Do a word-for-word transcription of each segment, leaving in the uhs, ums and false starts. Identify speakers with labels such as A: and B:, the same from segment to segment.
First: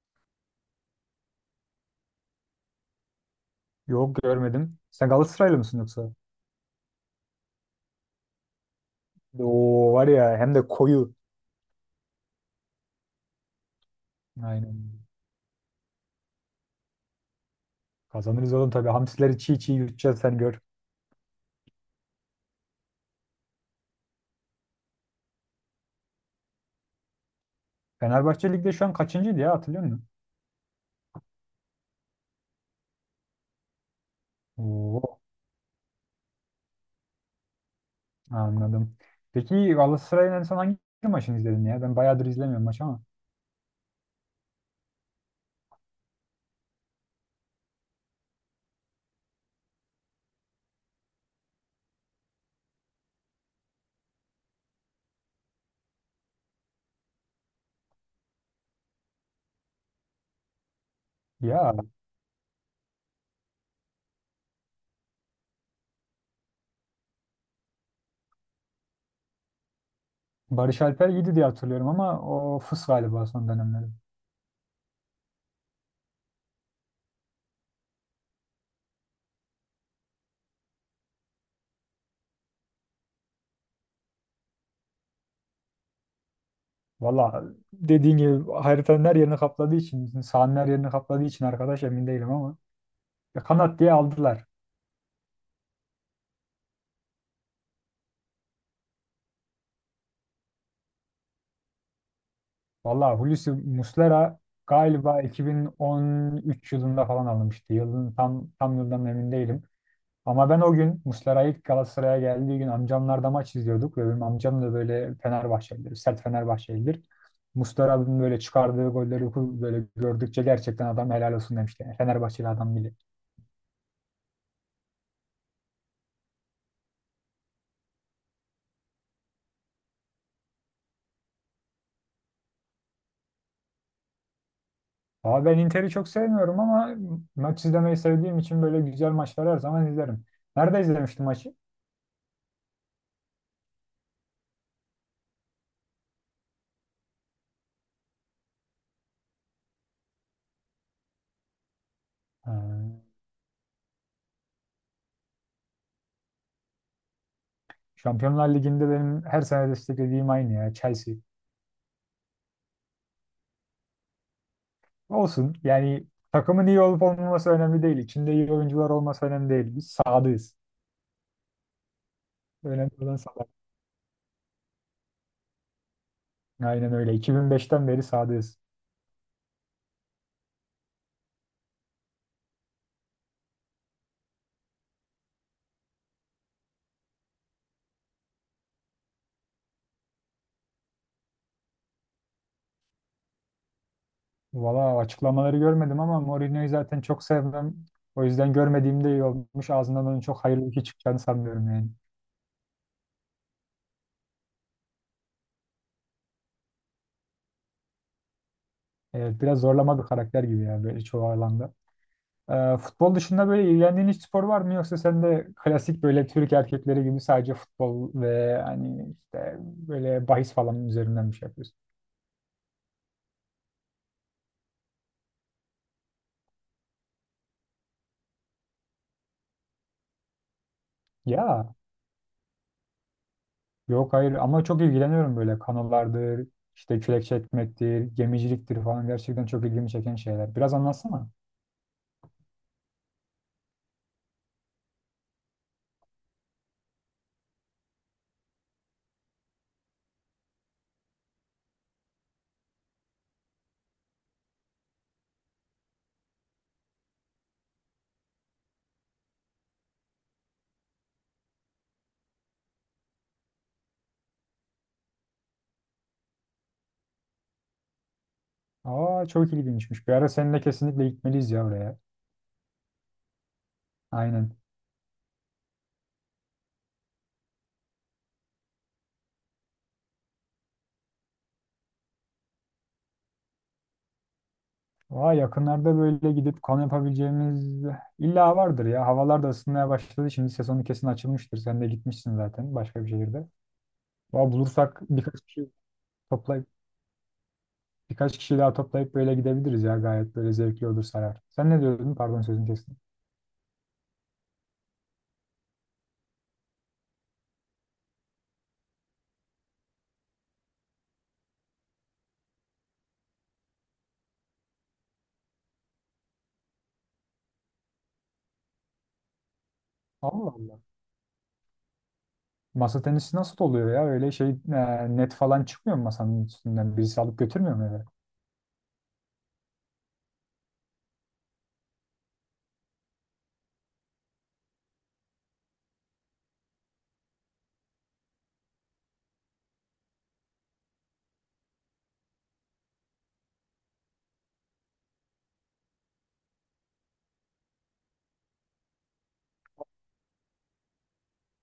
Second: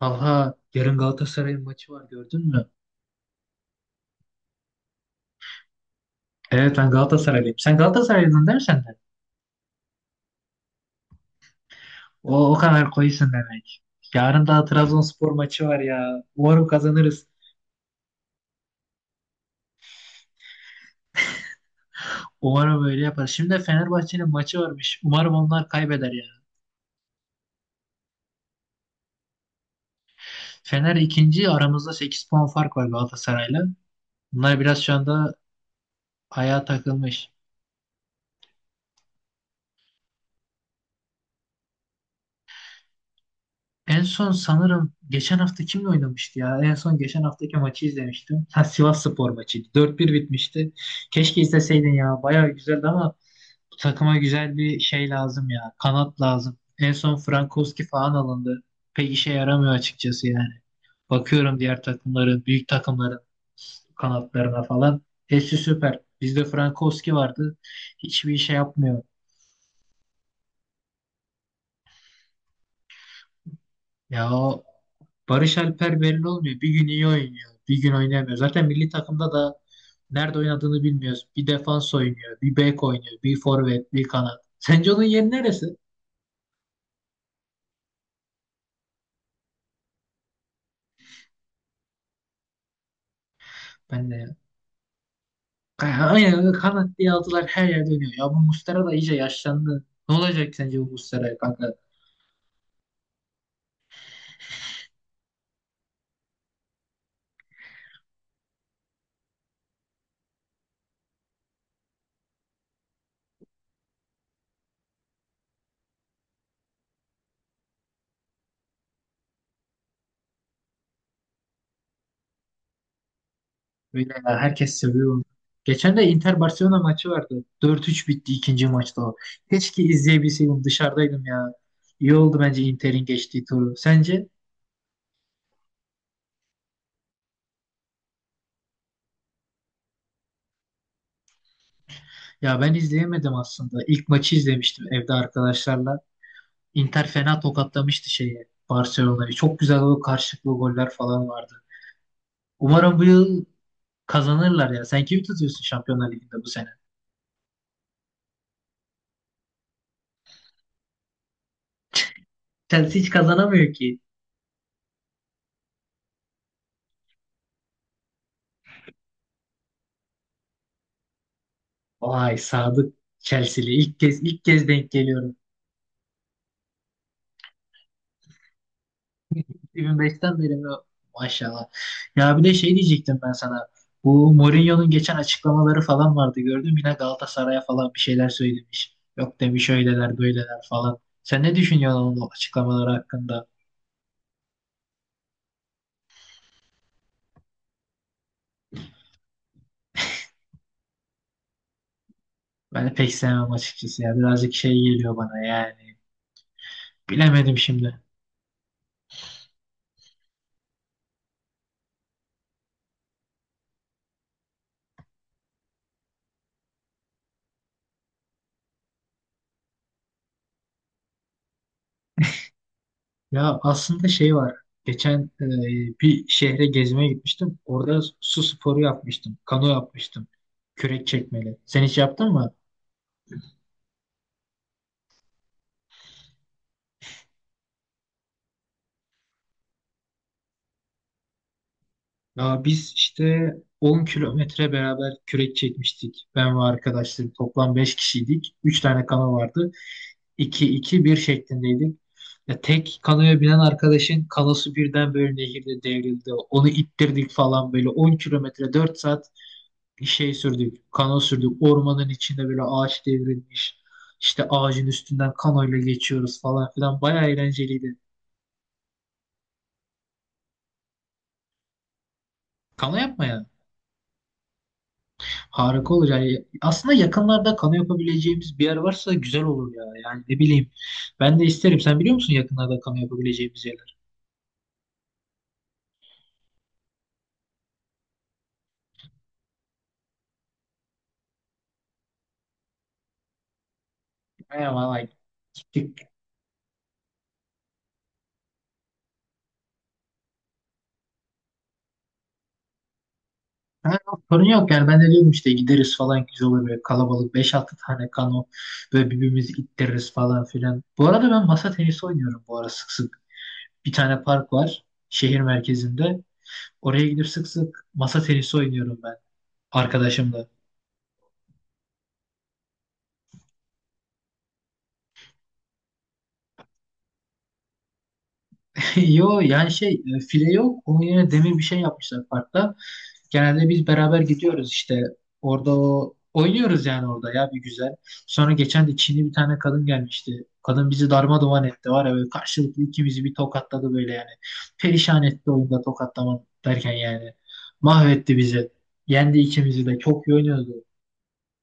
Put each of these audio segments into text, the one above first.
A: Talha, yarın Galatasaray'ın maçı var, gördün mü?
B: Yok, görmedim. Sen Galatasaraylı mısın yoksa?
A: Evet, ben Galatasaraylıyım. Sen Galatasaraylıydın değil mi sen de?
B: Oo, var ya hem de koyu.
A: O, o kadar koyusun demek. Yarın da
B: Aynen.
A: Trabzonspor maçı var ya. Umarım kazanırız.
B: Kazanırız oğlum tabii. Hamsileri çiğ çiğ yutacağız sen gör.
A: Umarım öyle yaparız. Şimdi de Fenerbahçe'nin maçı varmış. Umarım onlar kaybeder ya.
B: Fenerbahçe Lig'de şu an kaçıncıydı ya, hatırlıyor musun?
A: Fener ikinci, aramızda sekiz puan fark var Galatasaray'la. Bunlar biraz şu
B: Oo,
A: anda ayağa takılmış.
B: anladım. Peki, Galatasaray'ın en son hangi maçını izledin ya? Ben bayağıdır izlemiyorum maç ama.
A: En son sanırım geçen hafta kimle oynamıştı ya? En son geçen haftaki maçı izlemiştim. Ha, Sivasspor maçıydı. dört bir bitmişti. Keşke izleseydin ya. Bayağı güzeldi ama bu takıma güzel bir şey lazım ya. Kanat lazım. En son Frankowski falan alındı. Pek işe yaramıyor açıkçası yani. Bakıyorum
B: Ya,
A: diğer takımların, büyük takımların kanatlarına falan. Hepsi süper. Bizde Frankowski vardı. Hiçbir şey yapmıyor.
B: Barış Alper iyiydi diye hatırlıyorum ama o fıs galiba son dönemleri.
A: Ya o Barış Alper belli olmuyor. Bir gün iyi oynuyor, bir gün oynamıyor. Zaten milli takımda da nerede oynadığını bilmiyoruz. Bir defans oynuyor, bir bek oynuyor, bir forvet, bir kanat. Sence onun yeri neresi?
B: Valla, dediğin gibi haritanın her yerini kapladığı için, sahanın her yerini kapladığı için arkadaş emin değilim ama. Ya, kanat diye
A: Ben de
B: aldılar.
A: aynen kanat diye aldılar, her yerde oynuyor. Ya bu Muslera da iyice yaşlandı. Ne olacak sence bu Muslera kanka?
B: Valla Hulusi Muslera galiba iki bin on üç yılında falan alınmıştı. Yılın tam tam yıldan emin değilim. Ama ben o gün Muslera ilk Galatasaray'a geldiği gün amcamlarda maç izliyorduk ve benim amcam da böyle Fenerbahçelidir, sert Fenerbahçelidir. Muslera'nın böyle çıkardığı golleri böyle gördükçe gerçekten adam helal olsun demişti. Yani Fenerbahçeli adam bile.
A: Öyle ya, herkes seviyor onu. Geçen de Inter Barcelona maçı vardı. Dört üç bitti ikinci maçta o. Keşke izleyebilseydim, dışarıdaydım ya. İyi oldu bence Inter'in geçtiği turu. Sence?
B: Ama ben Inter'i çok sevmiyorum ama maç izlemeyi sevdiğim için böyle güzel maçları her zaman izlerim. Nerede izlemiştim maçı?
A: Ya ben izleyemedim aslında. İlk maçı izlemiştim evde arkadaşlarla. Inter fena tokatlamıştı şeyi, Barcelona'yı. Çok güzel o karşılıklı goller falan vardı.
B: Ha.
A: Umarım bu yıl kazanırlar ya. Sen kimi tutuyorsun Şampiyonlar Ligi'nde bu sene?
B: Şampiyonlar Ligi'nde benim her sene desteklediğim aynı ya, Chelsea.
A: Chelsea hiç kazanamıyor ki.
B: Olsun, yani takımın iyi olup olmaması önemli değil. İçinde iyi oyuncular olması önemli değil. Biz sadığız.
A: Vay,
B: Önemli
A: Sadık
B: olan sadık.
A: Chelsea'li. İlk kez ilk kez denk geliyorum.
B: Aynen öyle. iki bin beşten beri sadığız.
A: iki bin beşten beri mi? Maşallah. Ya bir de şey diyecektim ben sana. Bu Mourinho'nun geçen açıklamaları falan vardı, gördüm. Yine Galatasaray'a falan bir şeyler söylemiş. Yok demiş, öyleler böyleler falan. Sen ne düşünüyorsun onun açıklamaları hakkında?
B: Valla açıklamaları görmedim ama Mourinho'yu zaten çok sevmem. O yüzden görmediğimde iyi olmuş. Ağzından onun çok hayırlı bir şey çıkacağını sanmıyorum yani.
A: Ben pek sevmem açıkçası ya. Birazcık şey geliyor bana yani. Bilemedim şimdi.
B: Evet, biraz zorlama bir karakter gibi ya, böyle çoğu alanda. Ee, futbol dışında böyle ilgilendiğin hiç spor var mı, yoksa sen de klasik böyle Türk erkekleri gibi sadece futbol ve hani işte böyle bahis falan üzerinden bir şey yapıyorsun?
A: Ya aslında şey var. Geçen e, bir şehre gezmeye gitmiştim. Orada su sporu yapmıştım. Kano yapmıştım. Kürek çekmeli.
B: Ya,
A: Sen hiç yaptın mı?
B: yok, hayır, ama çok ilgileniyorum böyle kanolardır, işte kürek çekmektir, gemiciliktir falan, gerçekten çok ilgimi çeken şeyler. Biraz anlatsana.
A: Ya biz işte on kilometre beraber kürek çekmiştik. Ben ve arkadaşlarım toplam beş kişiydik. Üç tane kano vardı. İki iki bir şeklindeydik. Ya tek kanoya binen arkadaşın kanosu birden böyle nehirde devrildi. Onu ittirdik falan, böyle on kilometre dört saat şey sürdük. Kano sürdük. Ormanın içinde böyle ağaç devrilmiş. İşte ağacın üstünden kanoyla geçiyoruz falan filan. Bayağı eğlenceliydi.
B: Aa, çok ilginçmiş. Bir ara seninle kesinlikle gitmeliyiz ya oraya.
A: Kano yapma
B: Aynen.
A: harika olur yani. Aslında yakınlarda kano yapabileceğimiz bir yer varsa güzel olur ya. Yani ne bileyim. Ben de isterim. Sen biliyor musun yakınlarda kano yapabileceğimiz yerler?
B: Aa, yakınlarda böyle gidip kamp yapabileceğimiz illa vardır ya. Havalar da ısınmaya başladı. Şimdi sezonu kesin açılmıştır. Sen de gitmişsin zaten başka bir şehirde. Aa,
A: Aynen
B: bulursak
A: vallahi,
B: birkaç kişi
A: gittik.
B: toplayıp birkaç kişi daha toplayıp böyle gidebiliriz ya. Gayet böyle zevkli olur, sarar. Sen ne diyordun? Pardon, sözünü kestim.
A: Ha, sorun yok yani. Ben de diyordum işte gideriz falan, güzel olur böyle kalabalık. Beş altı tane kano, böyle birbirimizi ittiririz falan filan. Bu arada ben masa tenisi oynuyorum bu ara sık sık. Bir tane park var şehir merkezinde. Oraya gidip sık sık masa tenisi oynuyorum ben arkadaşımla.
B: Allah Allah. Masa tenisi nasıl oluyor ya? Öyle şey e, net falan çıkmıyor mu masanın üstünden? Birisi alıp götürmüyor mu eve?
A: Yo yani şey e, file yok. Onun yerine demir bir şey yapmışlar parkta. Genelde biz beraber gidiyoruz işte. Orada o oynuyoruz yani, orada ya bir güzel. Sonra geçen de Çinli bir tane kadın gelmişti. Kadın bizi darmadağın etti var ya, böyle karşılıklı ikimizi bir tokatladı böyle yani. Perişan etti oyunda, tokatlama derken yani. Mahvetti bizi. Yendi ikimizi de, çok iyi oynuyordu.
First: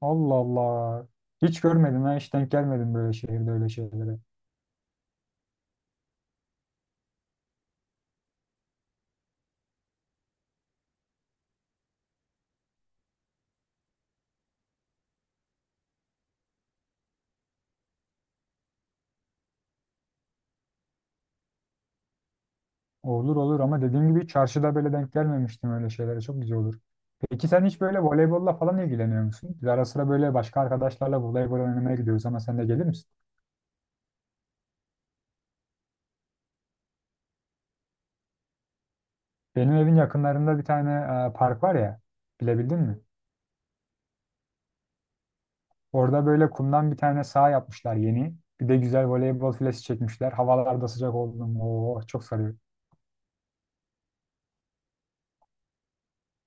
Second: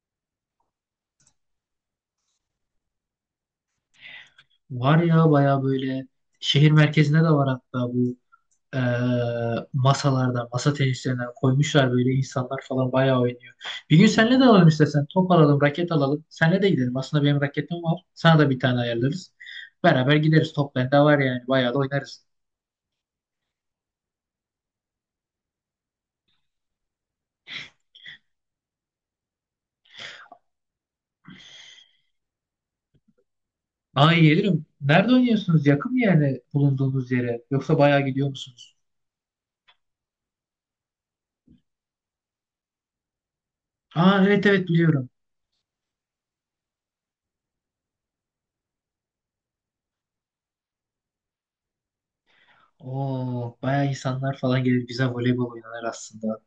B: Allah Allah. Hiç görmedim ha. Hiç denk gelmedim böyle şehirde öyle şeylere.
A: Var ya, baya böyle şehir merkezinde de var hatta bu. e, Masalardan, masa tenislerinden koymuşlar, böyle insanlar falan bayağı oynuyor. Bir gün seninle de alalım istersen. Top alalım, raket alalım. Seninle de gidelim. Aslında benim raketim var. Sana da bir tane ayarlarız. Beraber gideriz. Top bende var yani. Bayağı da oynarız.
B: Olur olur, ama dediğim gibi çarşıda böyle denk gelmemiştim öyle şeylere. Çok güzel olur. Peki, sen hiç böyle voleybolla falan ilgileniyor musun? Biz ara sıra böyle başka arkadaşlarla voleybol oynamaya gidiyoruz, ama sen de gelir misin?
A: Aa, iyi gelirim. Nerede oynuyorsunuz? Yakın bir yere, bulunduğunuz yere. Yoksa bayağı gidiyor musunuz?
B: Benim evin yakınlarında bir tane e, park var ya. Bilebildin mi?
A: Aa, evet evet, biliyorum.
B: Orada böyle kumdan bir tane saha yapmışlar yeni. Bir de güzel voleybol filesi çekmişler. Havalar da sıcak oldu mu, oo, çok sarıyor.
A: Oo, bayağı insanlar falan gelir. Güzel voleybol oynanır aslında.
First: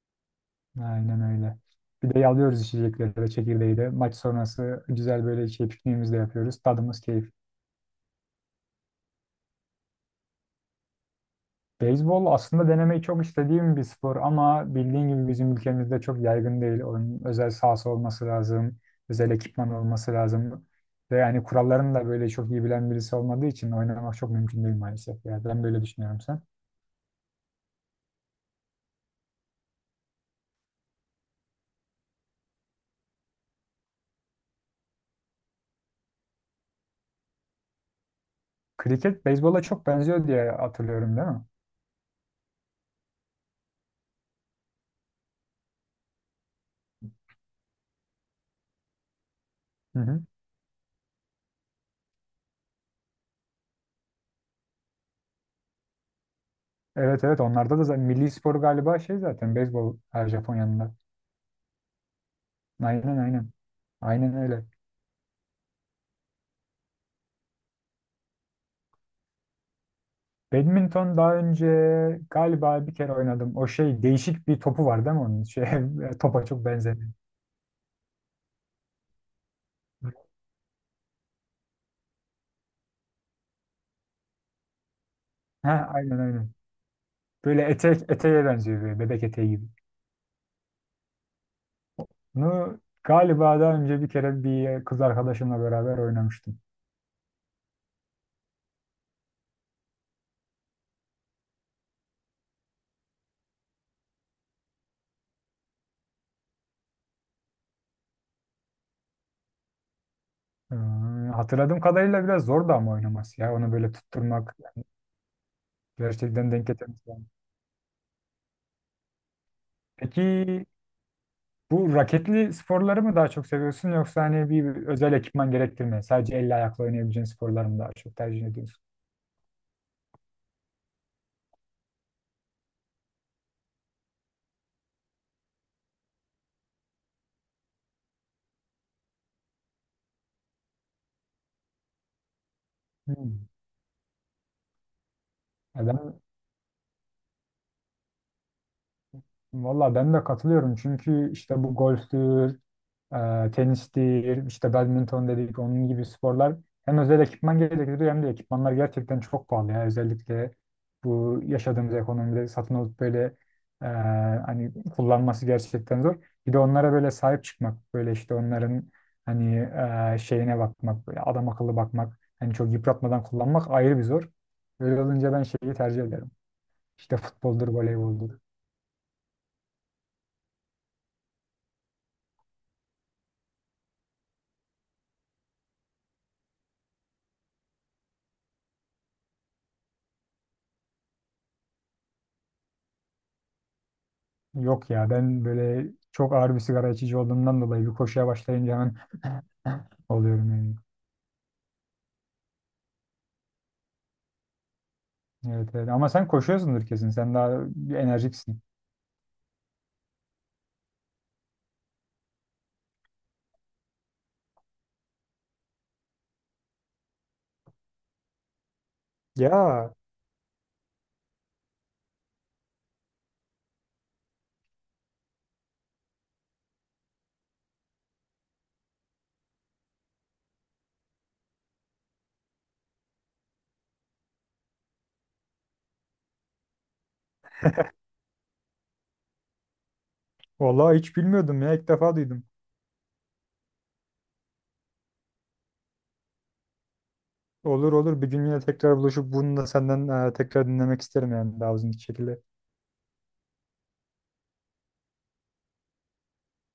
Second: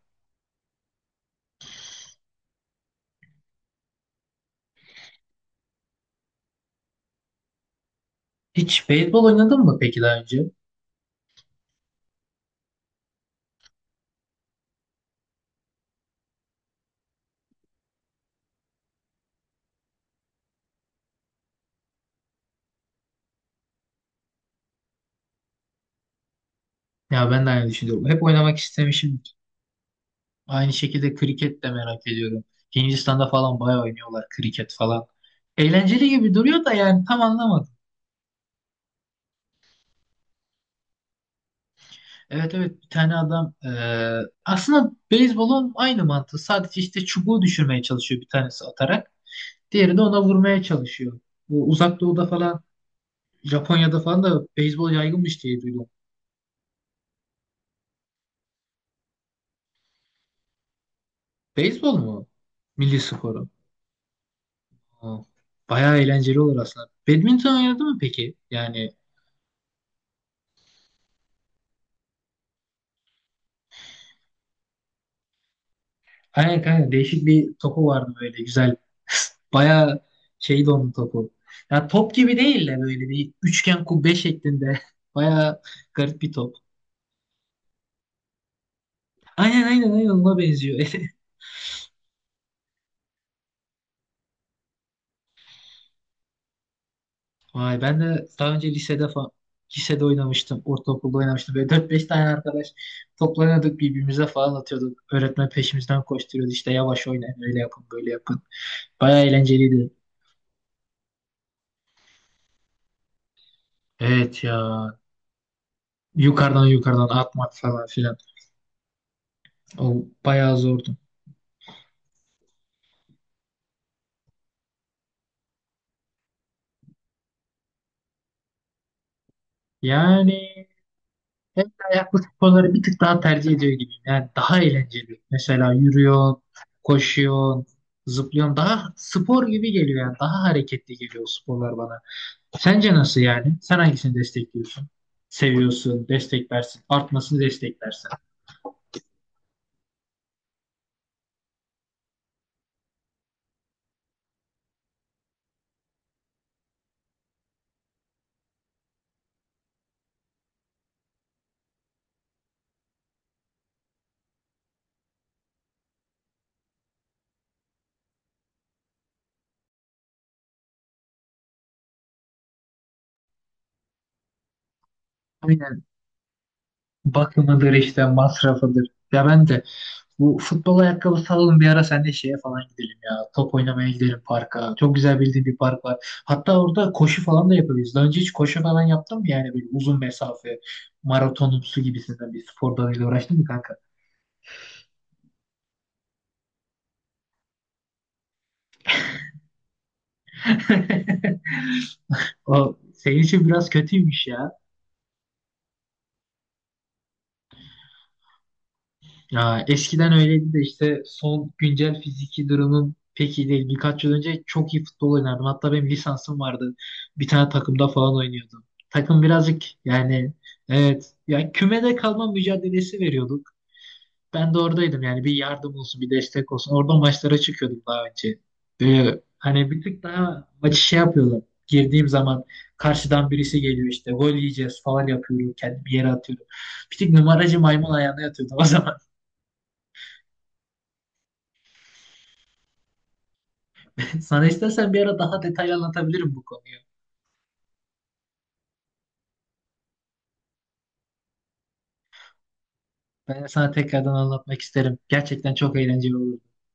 B: Aynen öyle. Bir de yalıyoruz içecekleri de, çekirdeği de. Maç sonrası güzel böyle şey, pikniğimizi de yapıyoruz. Tadımız keyif.
A: Hiç beyzbol oynadın mı peki daha önce?
B: Beyzbol aslında denemeyi çok istediğim bir spor, ama bildiğin gibi bizim ülkemizde çok yaygın değil. Onun özel sahası olması lazım. Özel ekipman olması lazım. Ve yani kurallarını da böyle çok iyi bilen birisi olmadığı için oynamak çok mümkün değil maalesef. Yani ben böyle düşünüyorum, sen.
A: Ya ben de aynı düşünüyorum. Hep oynamak istemişim. Aynı şekilde kriket de merak ediyorum. Hindistan'da falan bayağı oynuyorlar kriket falan. Eğlenceli gibi duruyor da yani, tam anlamadım.
B: Kriket beyzbola çok benziyor diye hatırlıyorum, değil mi?
A: Evet evet, bir tane adam eee, aslında beyzbolun aynı mantığı. Sadece işte çubuğu düşürmeye çalışıyor bir tanesi atarak. Diğeri
B: Hı
A: de ona
B: hı.
A: vurmaya çalışıyor. Bu Uzak Doğu'da falan, Japonya'da falan da beyzbol yaygınmış diye duydum.
B: Evet, evet, onlarda da zaten milli spor galiba, şey zaten beyzbol her Japonya'nın.
A: Beyzbol mu? Milli
B: Aynen,
A: sporu.
B: aynen. Aynen öyle.
A: Ha, bayağı eğlenceli olur aslında. Badminton oynadı mı peki? Yani
B: Badminton daha önce galiba bir kere oynadım. O şey, değişik bir topu var değil mi onun? Şey, topa
A: aynen
B: çok
A: kanka,
B: benzemiyor.
A: değişik bir topu vardı böyle, güzel. Bayağı şeydi onun topu. Ya top gibi değil de böyle bir üçgen kubbe şeklinde. Bayağı
B: Ha, aynen,
A: garip bir
B: aynen.
A: top.
B: Böyle etek, eteğe benziyor, böyle bebek eteği
A: Aynen
B: gibi.
A: aynen aynen, ona benziyor.
B: Bunu galiba daha önce bir kere bir kız arkadaşımla beraber oynamıştım.
A: Vay, ben de daha önce lisede falan lisede oynamıştım. Ortaokulda oynamıştım. Böyle dört beş tane arkadaş toplanıyorduk, birbirimize falan atıyorduk. Öğretmen peşimizden koşturuyordu, işte yavaş oynayın, öyle yapın, böyle yapın. Bayağı eğlenceliydi.
B: Ee, Hatırladığım kadarıyla biraz zor da ama oynaması ya. Onu böyle
A: Evet
B: tutturmak,
A: ya.
B: gerçekten
A: Yukarıdan
B: denk
A: yukarıdan
B: getirmek lazım.
A: atmak falan filan. O bayağı
B: Peki,
A: zordu.
B: bu raketli sporları mı daha çok seviyorsun, yoksa hani bir özel ekipman gerektirmeyen sadece elle ayakla oynayabileceğin sporları mı daha çok tercih ediyorsun?
A: Yani el ayaklı sporları bir tık daha tercih ediyor gibiyim. Yani daha eğlenceli. Mesela yürüyorsun, koşuyorsun, zıplıyorsun. Daha spor gibi geliyor yani. Daha hareketli geliyor o sporlar bana. Sence nasıl
B: Hmm.
A: yani? Sen hangisini destekliyorsun?
B: Ya,
A: Seviyorsun,
B: Ben,
A: desteklersin. Artmasını desteklersin.
B: valla ben de katılıyorum, çünkü işte bu golftür, e, tenis değil, işte badminton dedik, onun gibi sporlar hem özel ekipman gerektiriyor hem de ekipmanlar gerçekten çok pahalı ya. Özellikle bu yaşadığımız ekonomide satın alıp böyle e, hani kullanması gerçekten zor. Bir de onlara böyle sahip çıkmak, böyle işte onların hani e, şeyine bakmak, böyle adam akıllı bakmak, hani çok yıpratmadan kullanmak ayrı bir zor. Öyle olunca ben şeyi
A: Aynen.
B: tercih ederim. İşte futboldur,
A: Bakımıdır, işte
B: voleyboldur.
A: masrafıdır. Ya ben de bu futbol ayakkabısı alalım bir ara, sen de şeye falan gidelim ya. Top oynamaya gidelim parka. Çok güzel bildiğim bir park var. Hatta orada koşu falan da yapabiliriz. Daha önce hiç koşu falan yaptın mı, yani böyle uzun mesafe maratonumsu gibisinden bir spor dalıyla uğraştın mı kanka?
B: Yok ya, ben böyle çok ağır bir sigara içici olduğumdan dolayı bir koşuya başlayınca hemen oluyorum yani.
A: O senin için biraz kötüymüş ya.
B: Evet, evet. Ama sen koşuyorsundur kesin. Sen daha enerjiksin.
A: Ya eskiden öyleydi de işte son güncel fiziki durumum pek iyi değil. Birkaç yıl önce çok iyi futbol oynardım. Hatta benim lisansım vardı. Bir tane takımda falan oynuyordum. Takım birazcık
B: Ya
A: yani, evet ya, kümede kalma mücadelesi veriyorduk. Ben de oradaydım yani, bir yardım olsun bir destek olsun. Oradan maçlara çıkıyordum daha önce. Böyle hani bir tık daha maçı şey yapıyordum. Girdiğim zaman karşıdan birisi geliyor, işte gol yiyeceğiz falan yapıyorum. Kendimi yere atıyorum. Bir tık numaracı, maymun ayağına yatıyordum o zaman.
B: vallahi hiç bilmiyordum ya, ilk defa duydum.
A: Sana istersen bir ara daha detaylı anlatabilirim bu konuyu.
B: Olur olur, bir gün yine tekrar buluşup bunu da senden e, tekrar dinlemek isterim yani, daha uzun şekilde.
A: Ben sana tekrardan anlatmak isterim. Gerçekten çok eğlenceli olur.